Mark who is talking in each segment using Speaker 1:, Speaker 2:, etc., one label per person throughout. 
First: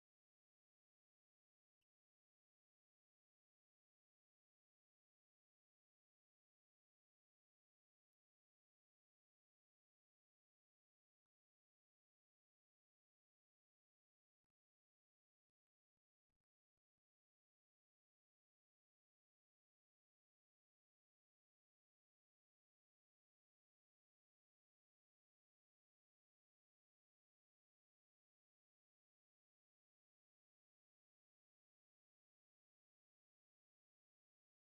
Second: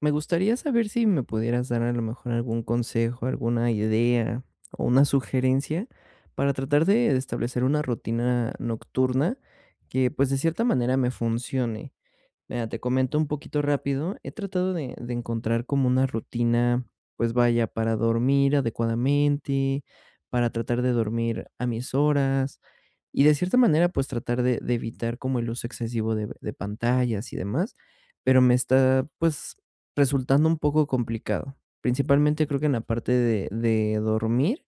Speaker 1: Me gustaría saber si me pudieras dar a lo mejor algún consejo, alguna idea o una sugerencia para tratar de establecer una rutina nocturna que pues de cierta manera me funcione. Mira, te comento un poquito rápido. He tratado de encontrar como una rutina, pues vaya, para dormir adecuadamente, para tratar de dormir a mis horas y de cierta manera, pues tratar de evitar como el uso excesivo de pantallas y demás, pero me está pues resultando un poco complicado. Principalmente creo que en la parte de dormir,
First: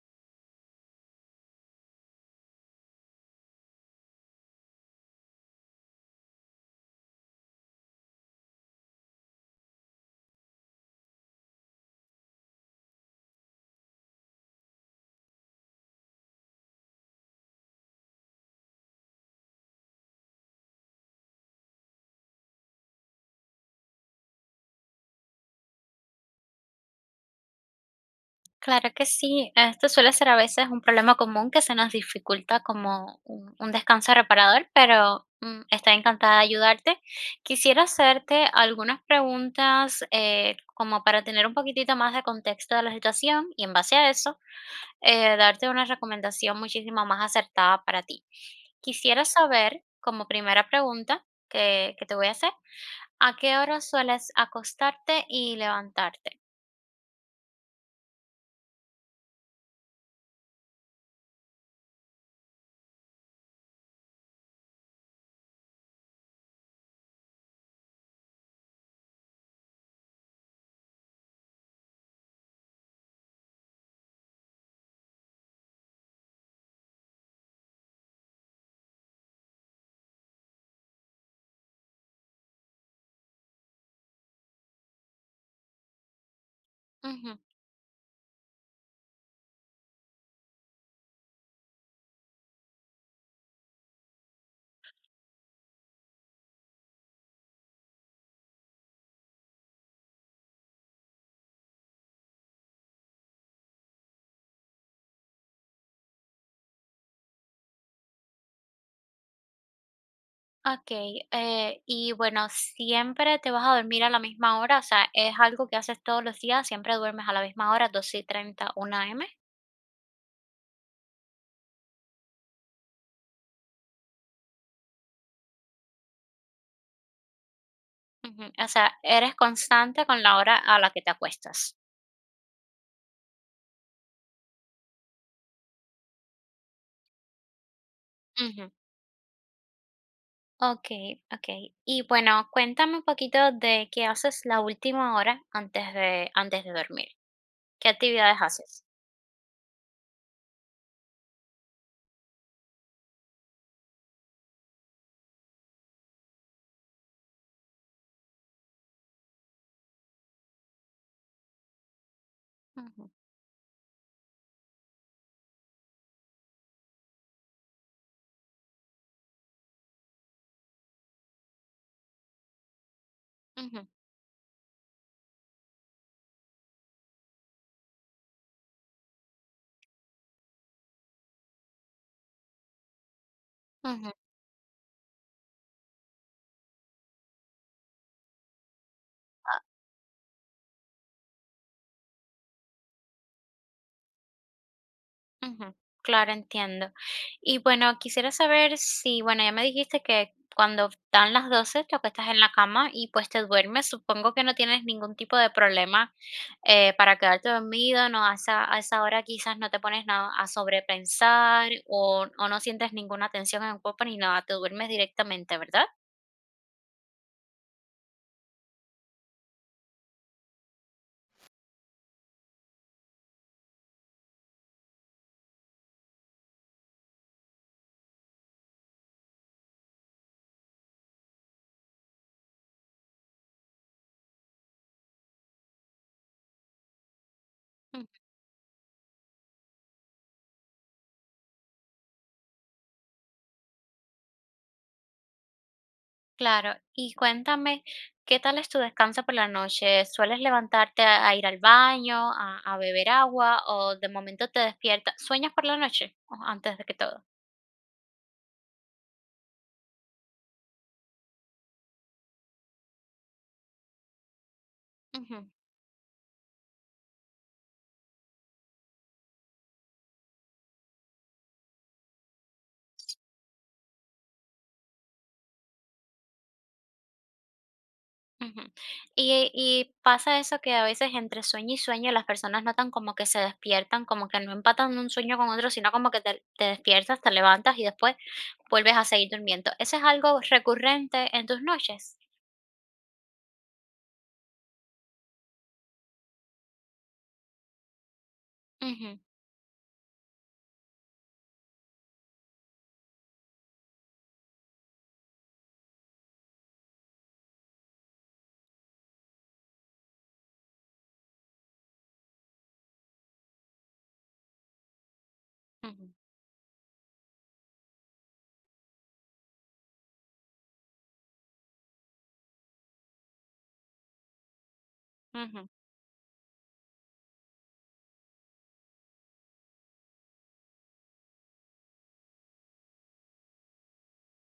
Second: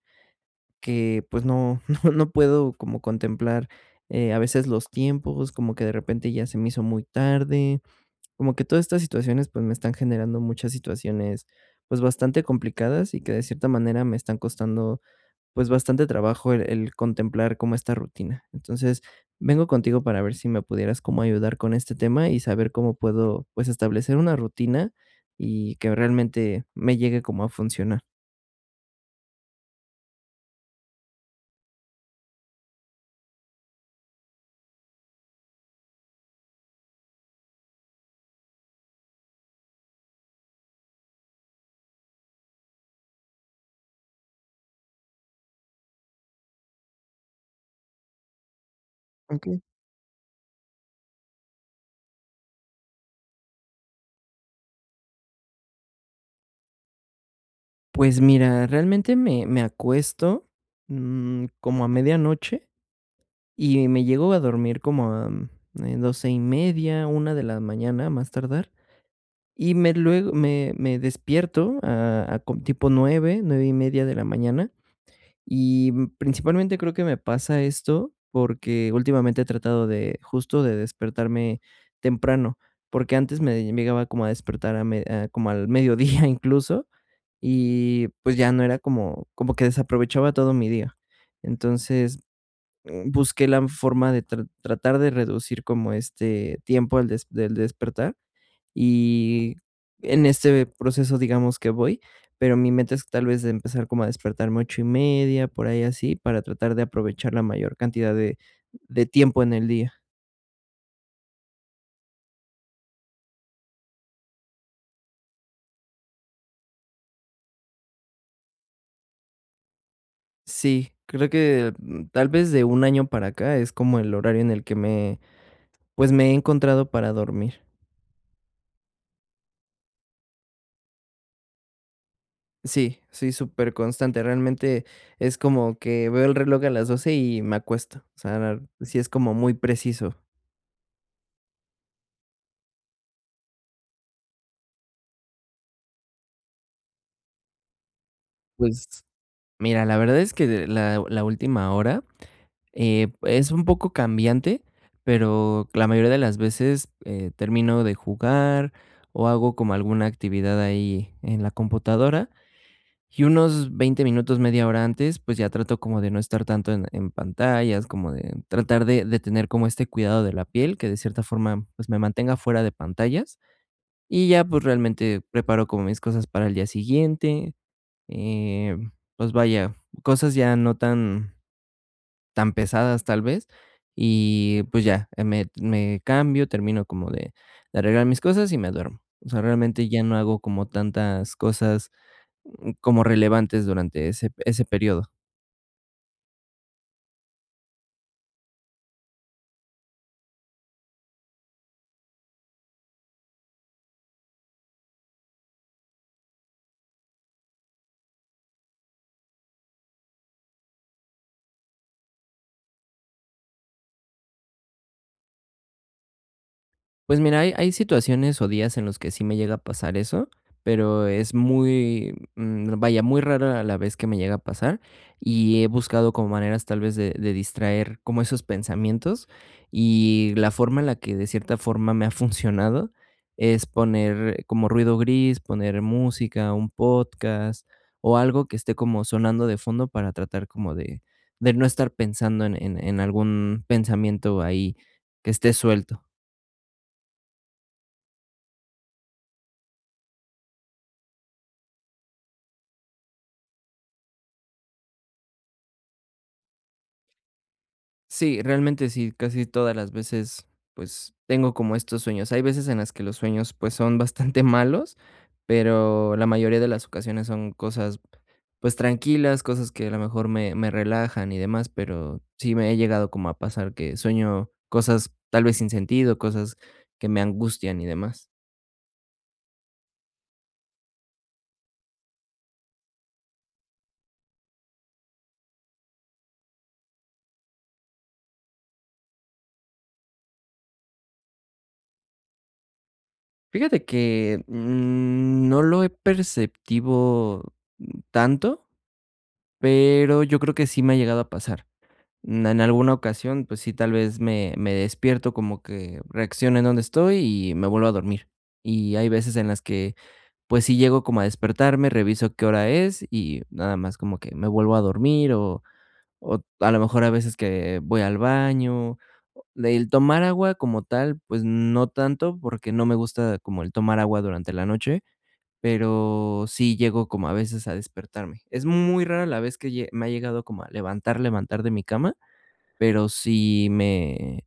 Speaker 1: que pues no, no puedo como contemplar a veces los tiempos, como que de repente ya se me hizo muy tarde, como que todas estas situaciones, pues, me están generando muchas situaciones, pues, bastante complicadas y que de cierta manera me están costando, pues, bastante trabajo el contemplar como esta rutina. Entonces, vengo contigo para ver si me pudieras como ayudar con este tema y saber cómo puedo, pues, establecer una rutina y que realmente me llegue como a funcionar.
Speaker 2: Claro que sí, esto suele ser a veces un problema común que se nos dificulta como un descanso reparador, pero estoy encantada de ayudarte. Quisiera hacerte algunas preguntas como para tener un poquitito más de contexto de la situación y en base a eso darte una recomendación muchísimo más acertada para ti. Quisiera
Speaker 1: Okey.
Speaker 2: saber, como primera pregunta que te voy a hacer, ¿a qué hora sueles acostarte y levantarte?
Speaker 1: Pues mira, realmente me acuesto, como a medianoche. Y me llego a dormir como a, doce y media, una de la mañana, más tardar, y me luego me despierto a com tipo 9, 9:30 de la mañana, y, principalmente creo que me pasa esto porque últimamente he tratado de, justo, de despertarme temprano, porque antes me llegaba como a despertar a me a como al mediodía incluso, y, pues, ya no era como que desaprovechaba todo mi día. Entonces, busqué la forma de tratar de reducir como este tiempo al des del despertar, y en este proceso, digamos que voy, pero mi meta es tal vez de empezar como a despertarme 8:30 por ahí así, para tratar de aprovechar la mayor cantidad de tiempo en el día.
Speaker 2: Okey, y bueno, ¿siempre te vas a dormir a la misma hora? O sea, ¿es algo que haces todos los días? ¿Siempre duermes a la misma hora, 12:30, 1:00 AM?
Speaker 1: Sí, creo que, tal vez de un año para acá es como el horario en el que me, pues, me he encontrado para dormir.
Speaker 2: Ujú, o sea, eres constante con la hora a la que te acuestas.
Speaker 1: Sí, sí, súper constante. Realmente es como que veo el reloj a las 12 y me acuesto. O sea,
Speaker 2: Ujú.
Speaker 1: sí es como muy preciso.
Speaker 2: Okey, okey. Y bueno, cuéntame un poquito de qué haces la última hora antes de dormir. ¿Qué actividades haces?
Speaker 1: Pues mira, la verdad es que de la última hora, es un poco cambiante, pero la mayoría de las veces, termino de jugar o hago como alguna actividad ahí en la computadora.
Speaker 2: Ujú,
Speaker 1: Y unos 20 minutos, media hora antes, pues ya trato como de no estar tanto en pantallas, como de tratar de tener como este cuidado de la piel, que de cierta forma, pues, me mantenga fuera de pantallas.
Speaker 2: ujú,
Speaker 1: Y ya, pues, realmente preparo como mis cosas para el día siguiente, eh, pues vaya, cosas ya no tan pesadas, tal vez,
Speaker 2: ujú.
Speaker 1: y pues ya, me cambio, termino como de arreglar mis cosas y me duermo. O sea, realmente ya no hago como tantas cosas, como relevantes durante ese período.
Speaker 2: Ujú. Claro, entiendo. Y bueno, quisiera saber si, bueno, ya me dijiste que cuando dan las 12 te acuestas en la cama y pues te duermes. Supongo que no tienes ningún tipo de problema para quedarte dormido, ¿no? A esa hora quizás no te pones nada a sobrepensar o no sientes ninguna tensión en el cuerpo ni nada, te duermes directamente, ¿verdad?
Speaker 1: Pues mira, hay situaciones o días en los que sí me llega a pasar eso, pero es muy, vaya, muy rara a la vez que me llega a pasar, y he buscado como maneras tal vez de distraer como esos pensamientos, y la forma en la que de cierta forma me ha funcionado es poner como ruido gris, poner música, un podcast o algo que esté como sonando de fondo para tratar como de no estar pensando en algún pensamiento ahí que esté suelto.
Speaker 2: Claro, y cuéntame, ¿qué tal es tu descanso por la noche? ¿Sueles levantarte a ir al baño, a beber agua o de momento te despiertas? ¿Sueñas por la noche o antes de que todo?
Speaker 1: Sí, realmente sí, casi todas las veces, pues, tengo como estos sueños. Hay veces en las que los sueños, pues, son bastante malos,
Speaker 2: Ujú,
Speaker 1: pero la mayoría de las ocasiones son cosas, pues, tranquilas, cosas que a lo mejor me relajan y demás, pero sí me he llegado como a pasar que sueño cosas tal vez sin sentido, cosas que me angustian y demás.
Speaker 2: ujú. Y pasa eso que a veces entre sueño y sueño las personas notan como que se despiertan, como que no empatan un sueño con otro, sino como que te despiertas, te levantas y después vuelves a seguir durmiendo. ¿Eso es algo recurrente en tus noches?
Speaker 1: Fíjate que, no lo he perceptivo tanto,
Speaker 2: Ujú,
Speaker 1: pero yo creo que sí me ha llegado a pasar. En alguna ocasión, pues sí, tal vez me despierto como que reacciono en donde estoy y me vuelvo a dormir. Y hay veces en las que, pues sí llego como a despertarme, reviso qué hora es y nada más como que me vuelvo a dormir,
Speaker 2: ujú,
Speaker 1: o a lo mejor a veces que voy al baño. El tomar agua como tal, pues no tanto porque no me gusta como el tomar agua durante la noche,
Speaker 2: ujú.
Speaker 1: pero sí llego como a veces a despertarme. Es muy rara la vez que me ha llegado como a levantar, levantar de mi cama, pero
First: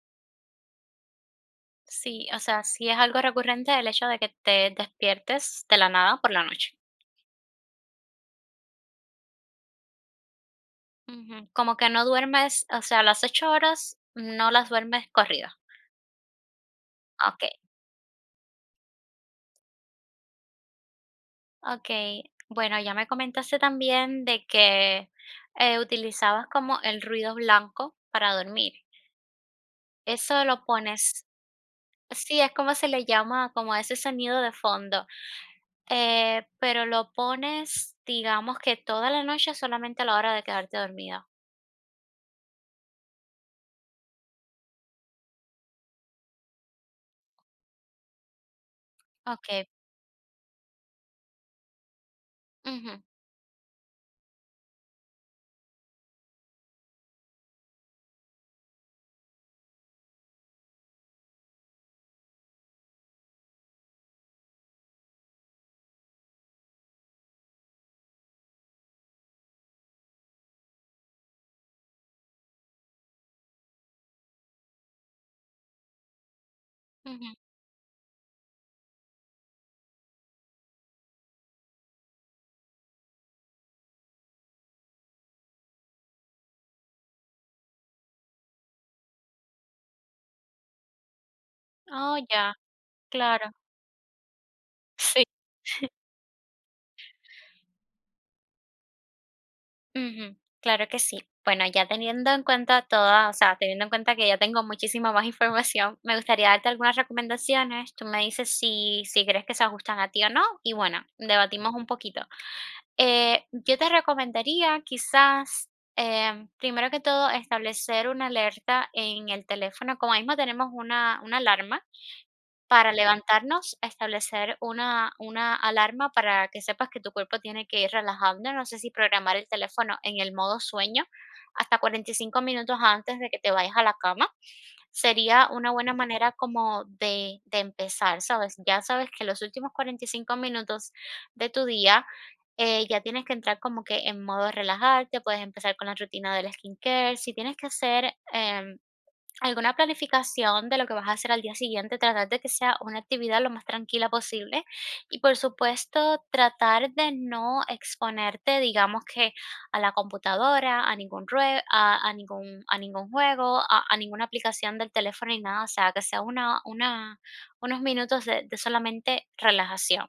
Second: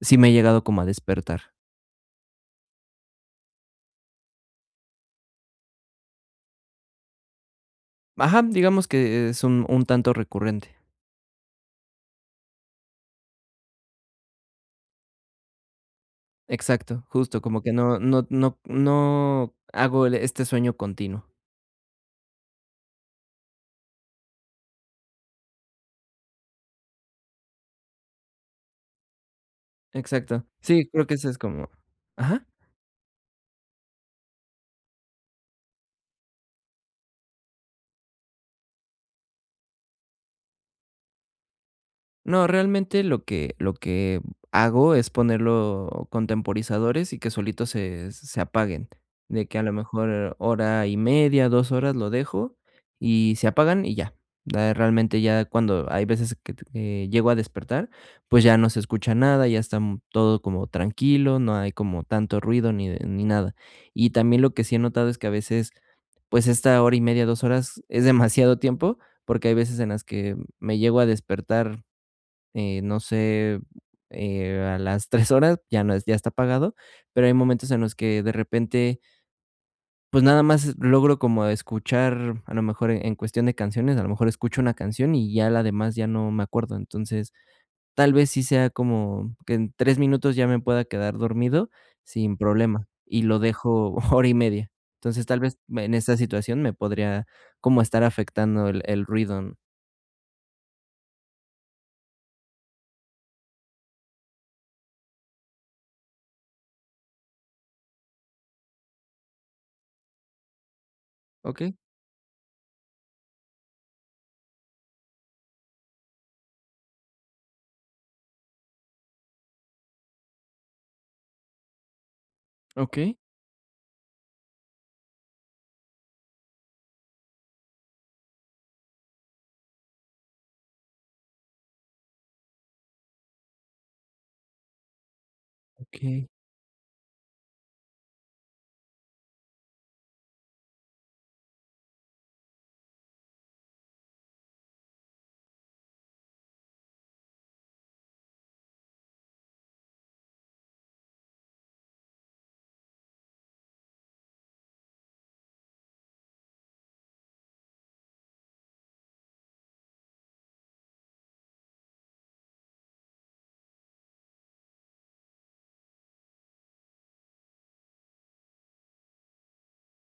Speaker 1: sí me he llegado como a despertar.
Speaker 2: Sí, o sea, sí es algo recurrente el hecho de que te despiertes de la nada por la noche.
Speaker 1: Ajá, digamos que es un tanto recurrente.
Speaker 2: Ujú. Como que no duermes, o sea, las 8 horas no las duermes corridas.
Speaker 1: Exacto, justo,
Speaker 2: Ok,
Speaker 1: como que no hago el este sueño continuo.
Speaker 2: ok. Bueno, ya me comentaste también de que utilizabas como el ruido blanco para dormir. Eso
Speaker 1: Exacto.
Speaker 2: lo
Speaker 1: Sí, creo que
Speaker 2: pones,
Speaker 1: ese es como,
Speaker 2: sí,
Speaker 1: ajá.
Speaker 2: es como se le llama, como ese sonido de fondo. Pero lo pones, digamos que toda la noche solamente a la hora de quedarte dormida.
Speaker 1: No, realmente lo que hago es ponerlo con temporizadores y que solitos se apaguen, de
Speaker 2: Ok.
Speaker 1: que a lo mejor hora y media, 2 horas lo dejo
Speaker 2: Ujú.
Speaker 1: y se apagan y ya. Ya realmente ya cuando hay veces que llego a despertar, pues ya no se escucha nada, ya está todo como tranquilo, no hay como tanto ruido ni nada. Y también lo que sí he notado es que a veces, pues esta hora y media, 2 horas es demasiado tiempo, porque hay veces en las que me llego a despertar, no sé, a las 3 horas ya no, es ya está apagado, pero
Speaker 2: Ujú.
Speaker 1: hay momentos en los que de repente, pues, nada más logro como escuchar, a lo mejor en cuestión de canciones, a lo mejor escucho una canción y ya la demás ya no me acuerdo. Entonces, tal vez sí sea como que en 3 minutos ya me pueda quedar dormido
Speaker 2: Oh,
Speaker 1: sin
Speaker 2: ya,
Speaker 1: problema, y lo
Speaker 2: claro,
Speaker 1: dejo hora y media.
Speaker 2: sí.
Speaker 1: Entonces, tal vez en esta situación me podría como estar afectando el ruido.
Speaker 2: Ujú, claro que sí. Bueno, ya teniendo en cuenta toda, o sea, teniendo en cuenta que ya tengo muchísima más información, me gustaría darte algunas recomendaciones. Tú me dices si, si crees que se ajustan a ti o no, y bueno,
Speaker 1: Okey,
Speaker 2: debatimos un poquito. Yo te recomendaría quizás, primero que todo, establecer una alerta en el teléfono. Como mismo tenemos una alarma, para
Speaker 1: okey,
Speaker 2: levantarnos, establecer una alarma para que sepas que tu cuerpo tiene que ir relajando. No sé si programar el teléfono en el modo sueño hasta 45 minutos antes de que te vayas a la cama. Sería una buena
Speaker 1: okey,
Speaker 2: manera como de empezar, ¿sabes? Ya sabes que los últimos 45 minutos de tu día, ya tienes que entrar como que en modo relajarte, puedes empezar con la rutina del skincare. Si tienes que hacer, alguna planificación de lo que vas a hacer al día siguiente, tratar de que sea una actividad lo más tranquila posible y por supuesto tratar de no exponerte, digamos que a la computadora, a ningún juego, a ninguna aplicación del teléfono ni nada, o sea, que sea una unos minutos de solamente relajación.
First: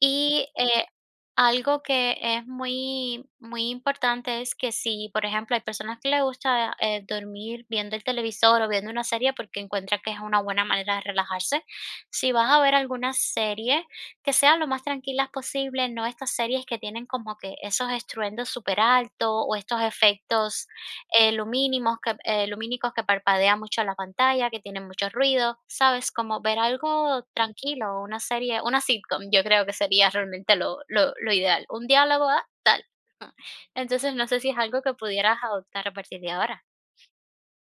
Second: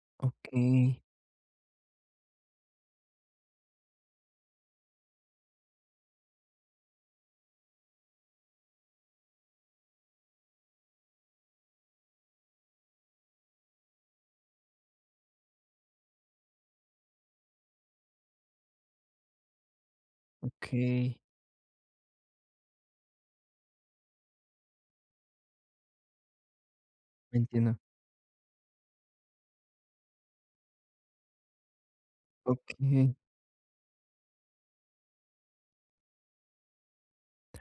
Speaker 2: Y,
Speaker 1: okey,
Speaker 2: algo que es muy, muy importante es que si, por ejemplo, hay personas que les gusta, dormir viendo el televisor o viendo una serie porque encuentran que es una buena manera de relajarse, si vas a ver alguna serie, que sea lo más tranquilas posible, no estas series que tienen como que esos estruendos súper altos o estos efectos
Speaker 1: okey.
Speaker 2: lumínicos que parpadean mucho la pantalla, que tienen mucho ruido, ¿sabes? Como ver algo
Speaker 1: Entiendo.
Speaker 2: tranquilo, una serie, una sitcom, yo creo que sería realmente lo ideal. Un diálogo ah, tal.
Speaker 1: Okey.
Speaker 2: Entonces, no sé si es algo que pudieras adoptar a partir de ahora.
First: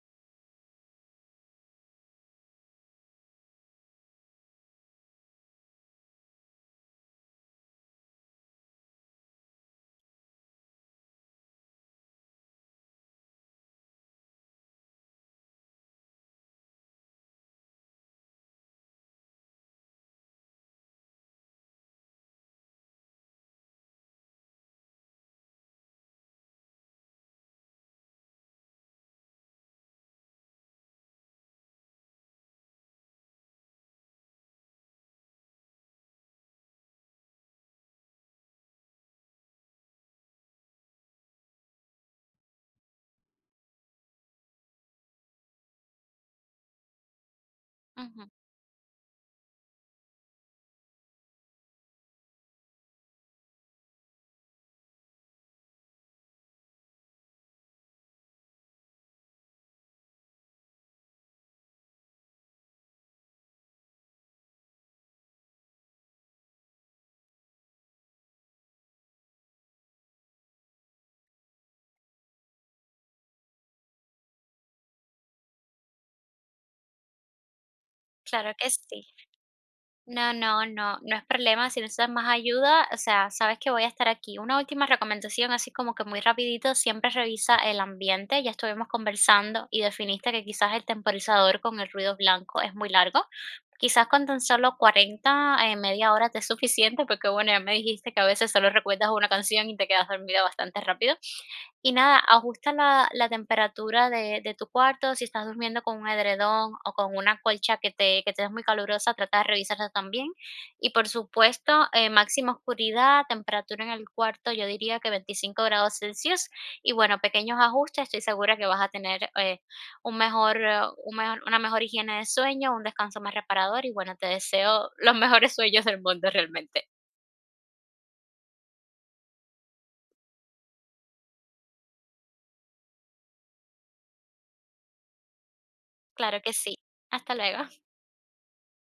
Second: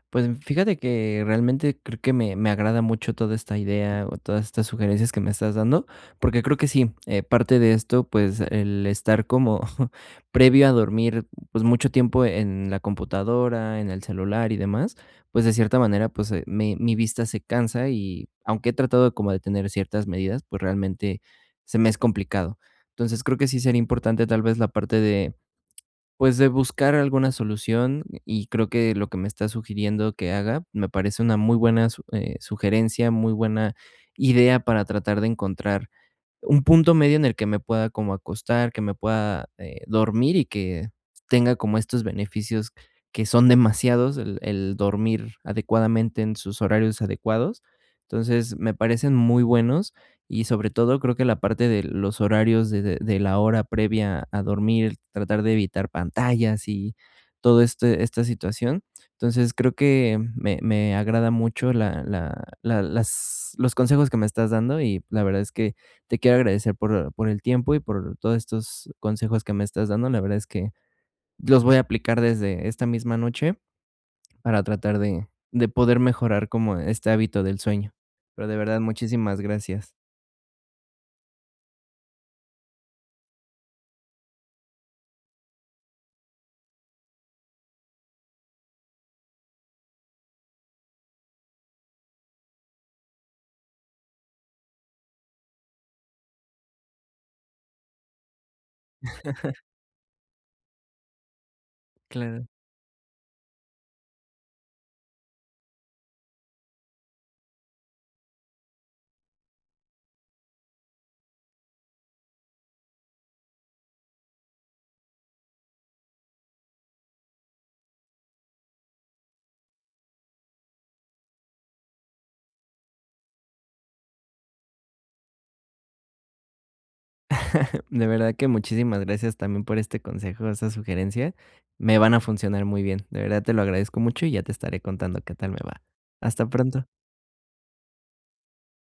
Speaker 1: Pues, fíjate que realmente creo que me agrada mucho toda esta idea o todas estas sugerencias que me estás dando, porque creo que sí, parte de esto, pues, el estar como previo a dormir, pues, mucho tiempo en la computadora, en el celular y demás, pues, de cierta manera, pues, mi vista se cansa y aunque he tratado de como de tener ciertas medidas, pues, realmente se me es complicado. Entonces, creo que sí sería importante tal vez la parte de, pues, de buscar alguna solución y creo que lo que me estás sugiriendo que haga me parece una muy buena su sugerencia, muy buena idea para tratar de encontrar un punto medio en el que me pueda como acostar, que me pueda, dormir y que tenga como estos beneficios que son demasiados, el dormir adecuadamente en sus horarios adecuados.
Speaker 2: Ujú.
Speaker 1: Entonces, me parecen muy buenos y, sobre todo, creo que la parte de los horarios de la hora previa a dormir, tratar de evitar pantallas y toda esta situación. Entonces, creo que me agrada mucho la la la las los consejos que me estás dando y la verdad es que te quiero agradecer por el tiempo y por todos estos consejos que me estás dando. La verdad es que los voy a aplicar desde esta misma noche para tratar de poder mejorar como este hábito del sueño. Pero
Speaker 2: Claro
Speaker 1: de
Speaker 2: que
Speaker 1: verdad,
Speaker 2: sí.
Speaker 1: muchísimas gracias.
Speaker 2: No, no, no, no es problema. Si necesitas más ayuda, o sea, sabes que voy a estar aquí. Una última recomendación, así como que muy rapidito, siempre revisa el ambiente. Ya estuvimos conversando y definiste que quizás el temporizador con el ruido blanco es muy largo. Quizás con tan solo 40 media hora te es suficiente, porque bueno, ya me dijiste que a veces solo recuerdas una canción y te quedas dormida bastante rápido. Y nada,
Speaker 1: Claro.
Speaker 2: ajusta la temperatura de tu cuarto, si estás durmiendo con un edredón o con una colcha que te es muy calurosa, trata de revisarla también. Y por supuesto, máxima oscuridad, temperatura en el cuarto, yo diría que 25 grados Celsius. Y bueno, pequeños ajustes, estoy segura que vas a tener, un mejor una mejor higiene de sueño, un descanso más reparador y bueno, te deseo los mejores sueños del mundo realmente.
Speaker 1: De verdad que muchísimas gracias también por este consejo, esta sugerencia. Me van a funcionar muy bien. De verdad te lo agradezco mucho y ya te estaré contando qué tal me va.
Speaker 2: Claro
Speaker 1: Hasta
Speaker 2: que sí.
Speaker 1: pronto.
Speaker 2: Hasta luego.